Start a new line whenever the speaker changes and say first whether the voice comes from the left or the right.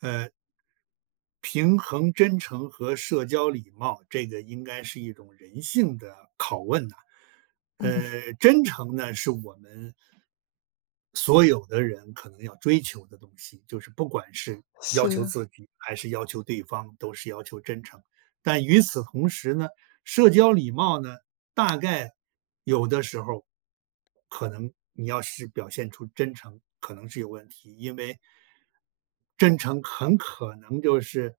right: 呃，平衡真诚和社交礼貌，这个应该是一种人性的拷问呐。
left: 嗯，
right: 真诚呢，是我们所有的人可能要追求的东西，就是不管是要求
left: 是，
right: 自己还是要求对方，都是要求真诚。但与此同时呢，社交礼貌呢，大概有的时候可能你要是表现出真诚，可能是有问题，因为真诚很可能就是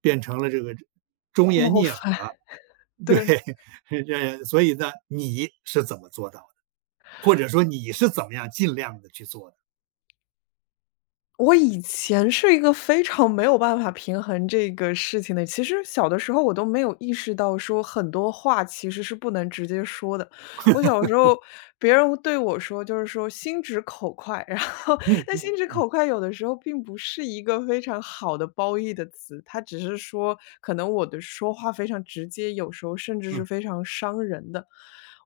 right: 变成了这个忠言
left: 冒
right: 逆耳
left: 犯，
right: 了。对，
left: 对。
right: 这所以呢，你是怎么做到的？或者说你是怎么样尽量的去做的？
left: 我以前是一个非常没有办法平衡这个事情的，其实小的时候我都没有意识到说很多话其实是不能直接说的。我小时候别人对我说就是说"心直口快"，然后那"心直
right: 嗯
left: 口快"有的时候并不是一个非常好的褒义的词，它只是说可能我的说话非常直接，有时候甚至是非常伤人的。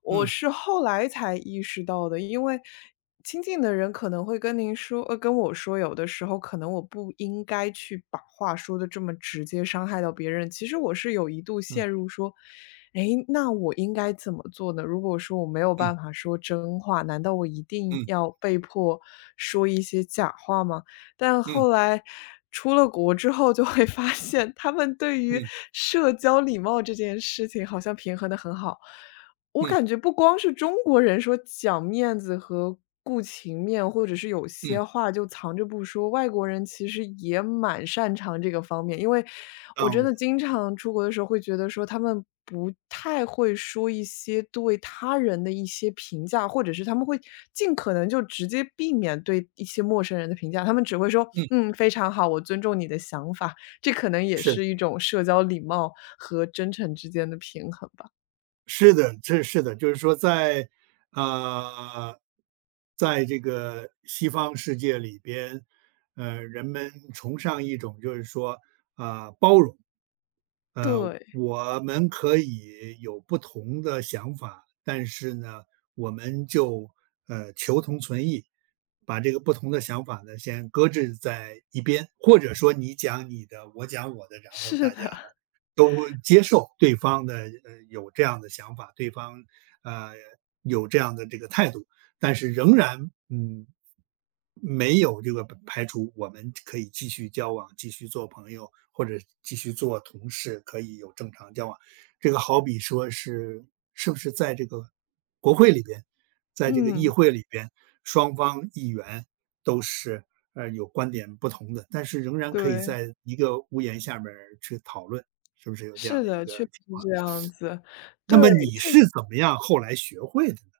left: 我
right: 嗯
left: 是后来才意识到的，因为亲近的人可能会跟我说，有的时候可能我不应该去把话说的这么直接，伤害到别人。其实我是有一度
right: 嗯
left: 陷入说，诶，那我应该怎么做呢？如果说我没有
right: 嗯
left: 办法说真话，难道我一定
right: 嗯
left: 要被迫说一些假话吗？但
right: 嗯
left: 后来出了国之后，就会发现他们对
right: 嗯
left: 于
right: 嗯
left: 社交礼貌这件事情好像平衡的很好。我
right: 嗯
left: 感觉不光是中国人说讲面子和顾情面，或者是有
right: 嗯，
left: 些话就藏着不说，外国人其实也蛮擅长这个方面。因为我
right: 当
left: 真
right: 然，
left: 的经常出国的时候会觉得说，他们不太会说一些对他人的一些评价，或者是他们会尽可能就直接避免对一些陌生人的评价，他们只会说：
right: 嗯，
left: “嗯，非常好，我尊重你的想法。"这可能也
right: 是的。
left: 是一种社交礼貌和真诚之间的平衡吧。
right: 是的，这是的，就是说在，呃，在这个西方世界里边，人们崇尚一种就是说，包容，呃，
left: 对。
right: 我们可以有不同的想法，但是呢，我们就求同存异，把这个不同的想法呢先搁置在一边，或者说你讲你的，我讲我的，然后
left: 是
right: 大家
left: 的，
right: 呢都接受对方的有这样的想法，对方呃有这样的这个态度，但是仍然没有这个排除我们可以继续交往、继续做朋友或者继续做同事，可以有正常交往。这个好比说是不是在这个国会里边，在这个议
left: 嗯，
right: 会里边，双方议员都是有观点不同的，但是仍然可以
left: 对，
right: 在一个屋檐下面儿去讨论。是不是有这样
left: 是
right: 的一
left: 的，
right: 个
left: 确实
right: 情
left: 是
right: 况？
left: 这样子。
right: 那
left: 对，
right: 么你
left: 现
right: 是怎么样后来学会的呢？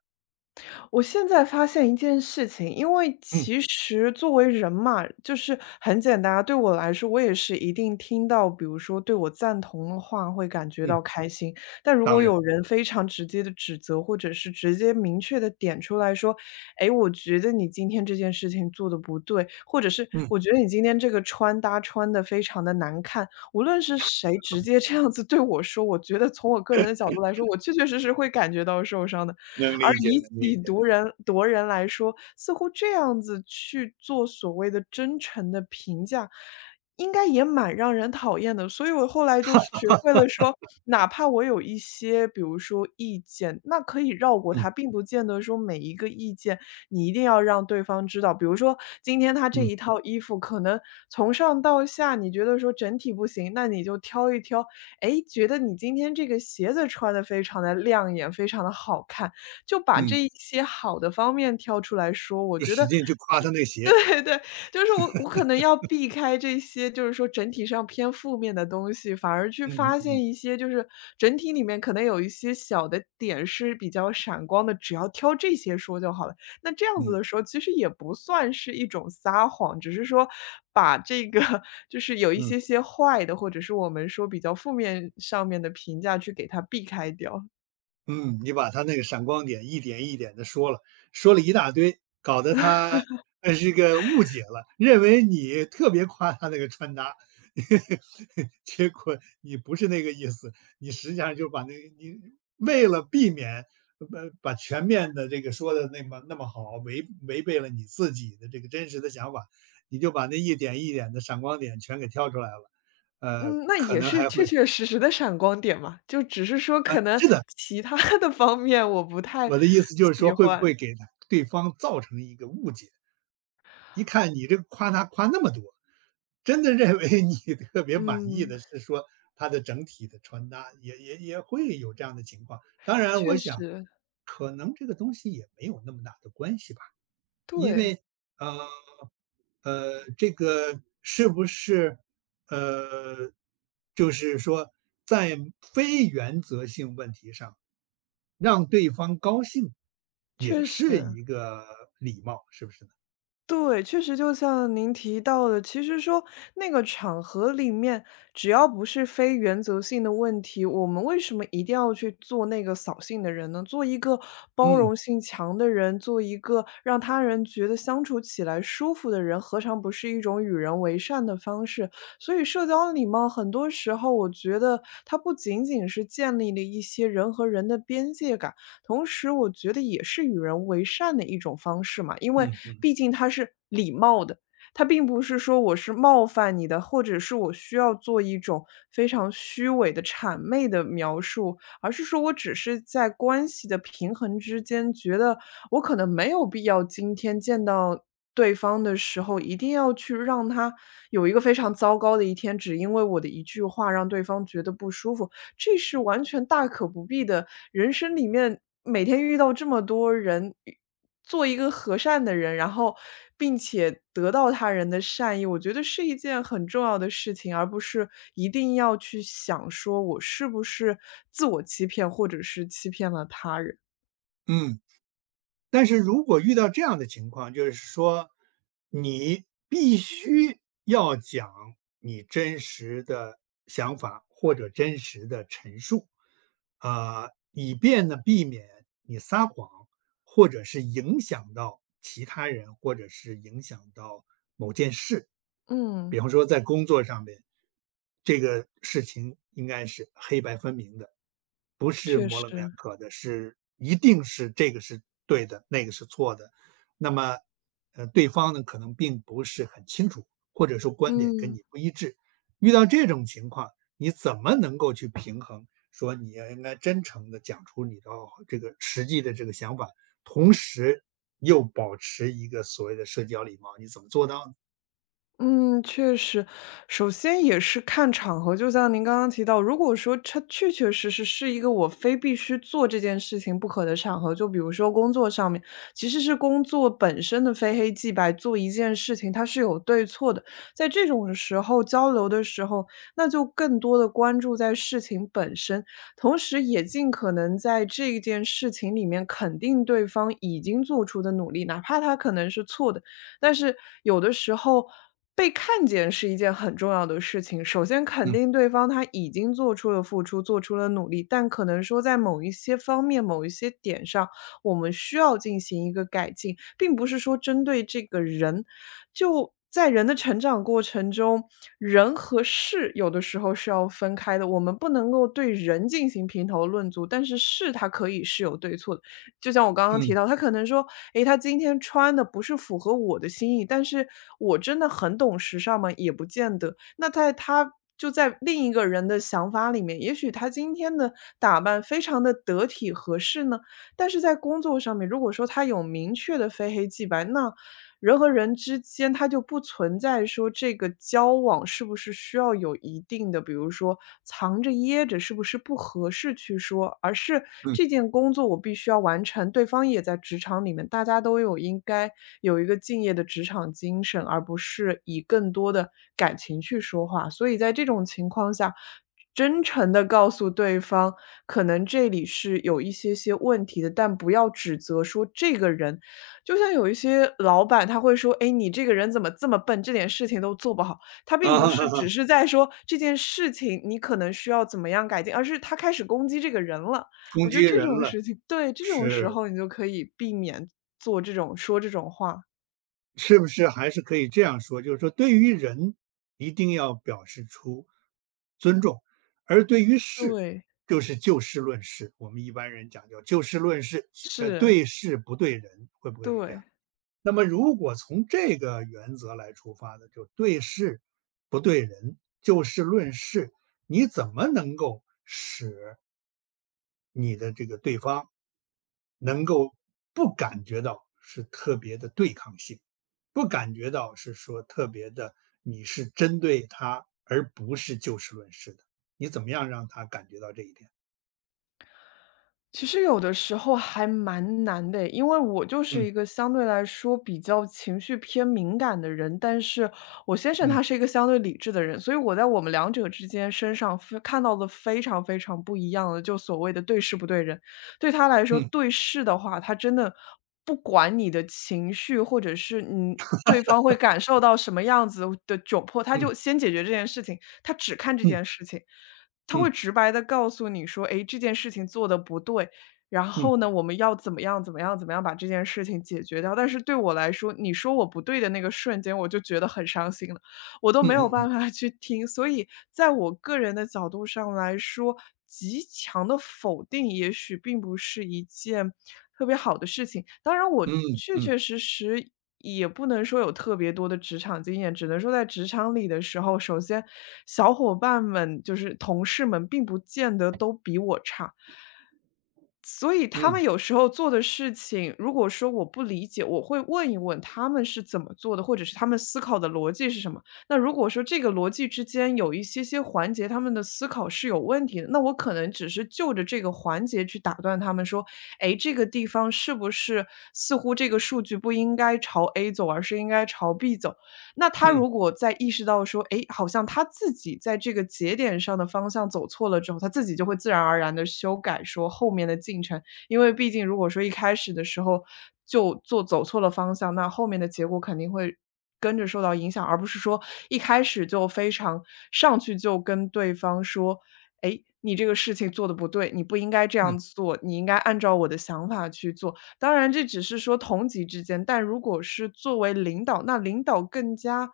left: 我现在发现一件事情，因为
right: 嗯
left: 其实作为人嘛，就是很简单啊，对我来说，我也是一定听到，比如说对我赞同的话，会感觉
right: 嗯，
left: 到开心。但如果
right: 当然，
left: 有人非常直接的指责，或者是直接明确的点出来说，哎，我觉得你今天这件事情做的不对，或者是
right: 嗯，
left: 我觉得你今天这个穿搭穿的非常的难看，无论是谁直接这样子对我说，我觉得从我个人的角度来说，我确确实实会感觉到受伤的。
right: 能
left: 而
right: 理解，
left: 以
right: 能理
left: 己
right: 解。
left: 度人夺人来说，似乎这样子去做所谓的真诚的评价，应该也蛮让人讨厌的。所以我后来就学会了说，哪怕我有一些，比如说意见，那可以绕过
right: 嗯
left: 它，并不见得说每一个意见你一定要让对方知道。比如说今天他这
right: 嗯
left: 一套衣服可能从上到下你觉得说整体不行，那你就挑一挑，哎，觉得你今天这个鞋子穿的非常的亮眼，非常的好看。就把
right: 嗯，
left: 这一些好的方面挑出来说，我
right: 就
left: 觉
right: 使
left: 得
right: 劲去夸他那鞋。
left: 对，对，就是我可能要避开这些，就是说整体上偏负面的东西，反而去
right: 嗯嗯
left: 发现
right: 嗯
left: 一些就是整体里面可能有一些小的点是比较闪光的，只要挑这些说就好了。那这样子
right: 嗯
left: 的时候，其实也不算是一种撒谎，只是说把这个 就是有一
right: 嗯。
left: 些些坏的，或者是我们说比较负面上面的评价去给它避开掉。
right: 嗯，你把他那个闪光点一点一点的说了，说了一大堆，搞得他，这个误解了，认为你特别夸他那个穿搭，结果你不是那个意思，你实际上就把那个你为了避免，把全面的这个说的那么那么好，违背了你自己的这个真实的想法，你就把那一点一点的闪光点全给挑出来了，
left: 嗯，那
right: 可
left: 也
right: 能
left: 是
right: 还
left: 确
right: 会
left: 确实实的闪光点嘛，就只是说
right: 啊，
left: 可能
right: 是的。
left: 其他 的方面我不太
right: 我的意思就是说，
left: 喜
right: 会不
left: 欢。
right: 会给对方造成一个误解？一看你这个夸他夸那么多，真的认为你 特别满意
left: 嗯，
right: 的是说他的整体的穿搭，也会有这样的情况。当然，我
left: 确
right: 想
left: 实，
right: 可能这个东西也没有那么大的关系吧，因
left: 对，
right: 为呃这个是不是呃，就是说在非原则性问题上让对方高兴，也
left: 确
right: 是
left: 实。
right: 一个礼貌，是不是呢？
left: 对，确实就像您提到的，其实说那个场合里面，只要不是非原则性的问题，我们为什么一定要去做那个扫兴的人呢？做一个包
right: 嗯，
left: 容性强的人，做一个让他人觉得相处起来舒服的人，何尝不是一种与人为善的方式？所以，社交礼貌很多时候，我觉得它不仅仅是建立了一些人和人的边界感，同时我觉得也是与人为善的一种方式嘛，因为
right: 嗯
left: 毕竟它是礼貌的，它并不是说我是冒犯你的，或者是我需要做一种非常虚伪的谄媚的描述，而是说我只是在关系的平衡之间，觉得我可能没有必要今天见到。对方的时候，一定要去让他有一个非常糟糕的一天，只因为我的一句话让对方觉得不舒服。这是完全大可不必的。人生里面每天遇到这么多人，做一个和善的人，然后并且得到他人的善意，我觉得是一件很重要的事情，而不是一定要去想说我是不是自我欺骗，或者是欺骗了他人。
right: 嗯，但是如果遇到这样的情况，就是说你必须要讲你真实的想法或者真实的陈述，啊、以便呢避免你撒谎，或者是影响到其他人，或者是影响到某件事。
left: 嗯，
right: 比方说在工作上面，这个事情应该是黑白分明的，不是
left: 确
right: 模棱两
left: 实，
right: 可的，是一定是这个是对的，那个是错的。那么，对方呢可能并不是很清楚，或者说观点跟
left: 嗯。
right: 你不一致。遇到这种情况，你怎么能够去平衡？说你要应该真诚的讲出你的这个实际的这个想法，同时又保持一个所谓的社交礼貌，你怎么做到呢？
left: 嗯，确实，首先也是看场合，就像您刚刚提到，如果说它确确实实是一个我非必须做这件事情不可的场合，就比如说工作上面，其实是工作本身的非黑即白，做一件事情它是有对错的，在这种时候交流的时候，那就更多的关注在事情本身，同时也尽可能在这件事情里面肯定对方已经做出的努力，哪怕他可能是错的。但是有的时候被看见是一件很重要的事情，首先肯定
right: 嗯
left: 对方他已经做出了付出，做出了努力，但可能说在某一些方面、某一些点上，我们需要进行一个改进，并不是说针对这个人，在人的成长过程中，人和事有的时候是要分开的。我们不能够对人进行评头论足，但是事它可以是有对错的。就像我刚刚提
right: 嗯
left: 到，他可能说，诶，他今天穿的不是符合我的心意，但是我真的很懂时尚吗？也不见得。那在他就在另一个人的想法里面，也许他今天的打扮非常的得体合适呢，但是在工作上面，如果说他有明确的非黑即白，那人和人之间，它就不存在说这个交往是不是需要有一定的，比如说藏着掖着，是不是不合适去说，而是
right: 嗯，
left: 这件工作我必须要完成，对方也在职场里面，大家都有应该有一个敬业的职场精神，而不是以更多的感情去说话。所以在这种情况下，真诚的告诉对方，可能这里是有一些些问题的，但不要指责说这个人就像有一些老板他会说："哎，你这个人怎么这么笨，这点事情都做不好。"他并
right: 啊
left: 不
right: 哈
left: 是
right: 哈哈，
left: 只是在说这件事情你可能需要怎么样改进，而是他开始攻击这个人了。
right: 攻
left: 我觉
right: 击
left: 得这
right: 人
left: 种
right: 了，
left: 事情对，这种时
right: 是。
left: 候你就可以避免做这种说这种话。
right: 是不是还是可以这样说，就是说对于人一定要表示出尊重，而对于事，
left: 对，
right: 就是就事论事。我们一般人讲究就事论事，
left: 是，
right: 对事不对人，会不会是这样？
left: 对。
right: 那么如果从这个原则来出发的，就对事不对人，就事论事，你怎么能够使你的这个对方能够不感觉到是特别的对抗性，不感觉到是说特别的你是针对他，而不是就事论事的。你怎么样让他感觉到这一点？
left: 其实有的时候还蛮难的，因为我就是
right: 嗯
left: 一个相对来说比较情绪偏敏感的人，但是我先生
right: 嗯
left: 他是一个相对理智的人，所以我在我们两者之间身上非看到的非常非常不一样的，就所谓的对事不对人。对他来说，
right: 嗯
left: 对事的话，他真的不管你的情绪或者是对方会感受到什么样子的窘迫，他
right: 嗯
left: 就先解决这件事情，他只看这
right: 嗯
left: 件事情。他
right: 嗯
left: 会直白的告诉你说："诶，这件事情做的不对，然
right: 嗯
left: 后呢，我们要怎么样怎么样怎么样把这件事情解决掉。"但是对我来说，你说我不对的那个瞬间，我就觉得很伤心了，我都没有
right: 嗯
left: 办法去听。所以在我个人的角度上来说，极强的否定也许并不是一件特别好的事情。当然我
right: 嗯
left: 确
right: 嗯
left: 确实实也不能说有特别多的职场经验，只能说在职场里的时候，首先小伙伴们就是同事们并不见得都比我差。所以他
right: 嗯
left: 们有时候做的事情，如果说我不理解，我会问一问他们是怎么做的，或者是他们思考的逻辑是什么。那如果说这个逻辑之间有一些些环节，他们的思考是有问题的，那我可能只是就着这个环节去打断他们说，哎，这个地方是不是似乎这个数据不应该朝 A 走，而是应该朝 B 走？那他
right: 嗯
left: 如果在意识到说，哎，好像他自己在这个节点上的方向走错了之后，他自己就会自然而然的修改说后面的进程。因为毕竟如果说一开始的时候就做走错了方向，那后面的结果肯定会跟着受到影响，而不是说一开始就非常上去就跟对方说：“哎，你这个事情做的不对，你不应该这
right: 嗯
left: 样做，你应该按照我的想法去做。”当然这只是说同级之间，但如果是作为领导，那领导更加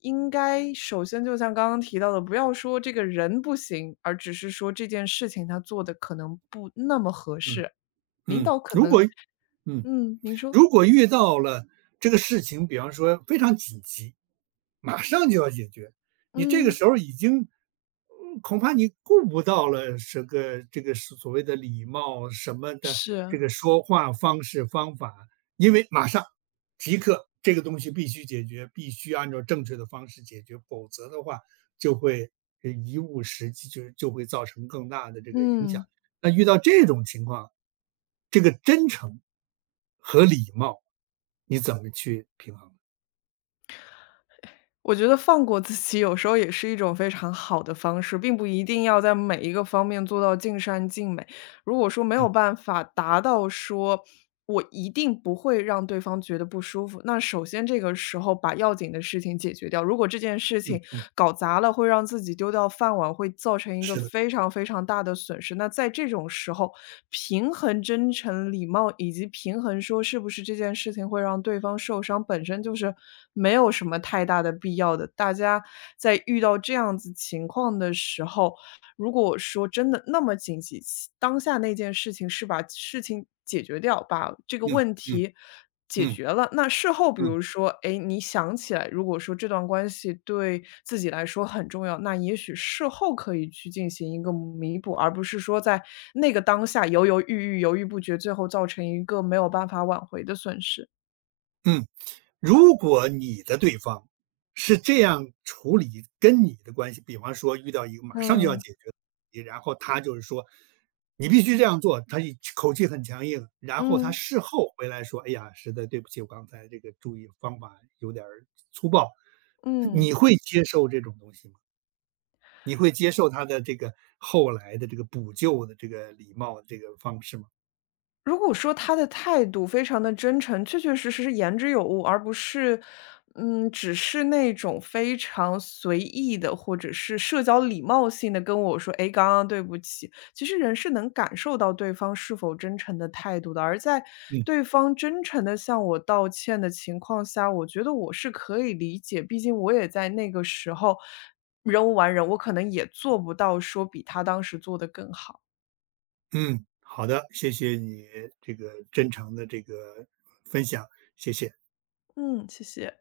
left: 应该首先就像刚刚提到的，不要说这个人不行，而只是说这件事情他做的可能不那么合
right: 嗯
left: 适。领
right: 嗯，
left: 导可能
right: 嗯
left: 嗯，您说。
right: 如果遇到了这个事情，比方说非常紧急。马上就要解决。你这个
left: 嗯，
right: 时候已经，恐怕你顾不到了这个是所谓的礼貌什么的，这
left: 是，
right: 个说话方式方法，因为马上即刻这个东西必须解决，必须按照正确的方式解决，否则的话就会贻误时机，就会造成更大的这个影响。
left: 嗯。
right: 那遇到这种情况，这个真诚和礼貌，你怎么去平衡？
left: 我觉得放过自己有时候也是一种非常好的方式，并不一定要在每一个方面做到尽善尽美。如果说没
right: 嗯
left: 有办法达到说我一定不会让对方觉得不舒服，那首先这个时候把要紧的事情解决掉。如果这件事情
right: 嗯，
left: 搞砸了，会让自己丢掉饭碗，会造成一个
right: 是的，
left: 非常非常大的损失。那在这种时候，平衡真诚、礼貌以及平衡说是不是这件事情会让对方受伤，本身就是没有什么太大的必要的。大家在遇到这样子情况的时候，如果我说真的那么紧急，其当下那件事情是把事情解决掉，把这个
right: 嗯
left: 问
right: 嗯。
left: 题解
right: 嗯
left: 决了。那事后比
right: 嗯
left: 如说，哎，你想起来，如果说这段关系对自己来说很重要，那也许事后可以去进行一个弥补，而不是说在那个当下犹犹豫豫、犹豫不决，最后造成一个没有办法挽回的损失。
right: 嗯，如果你的对方是这样处理跟你的关系，比方说遇到一个马上就要
left: 嗯
right: 解决的问题，然后他就是说你必须这样做，他一口气很强硬，然后他
left: 嗯
right: 事后回来说：“哎呀，实在对不起，我刚才这个注意方法有点儿粗暴。”
left: 嗯。
right: 你会接受这种东西吗？你会接受他的这个后来的这个补救的这个礼貌的这个方式吗？
left: 如果说他的态度非常的真诚，确确实实是言之有物，而不是，嗯，只是那种非常随意的，或者是社交礼貌性的跟我说：“哎，刚刚对不起。”其实人是能感受到对方是否真诚的态度的，而在
right: 嗯
left: 对方真诚的向我道歉的情况下，我觉得我是可以理解，毕竟我也在那个时候人无完人，我可能也做不到说比他当时做的更好。
right: 嗯，好的，谢谢你这个真诚的这个分享，谢谢。
left: 嗯，谢谢。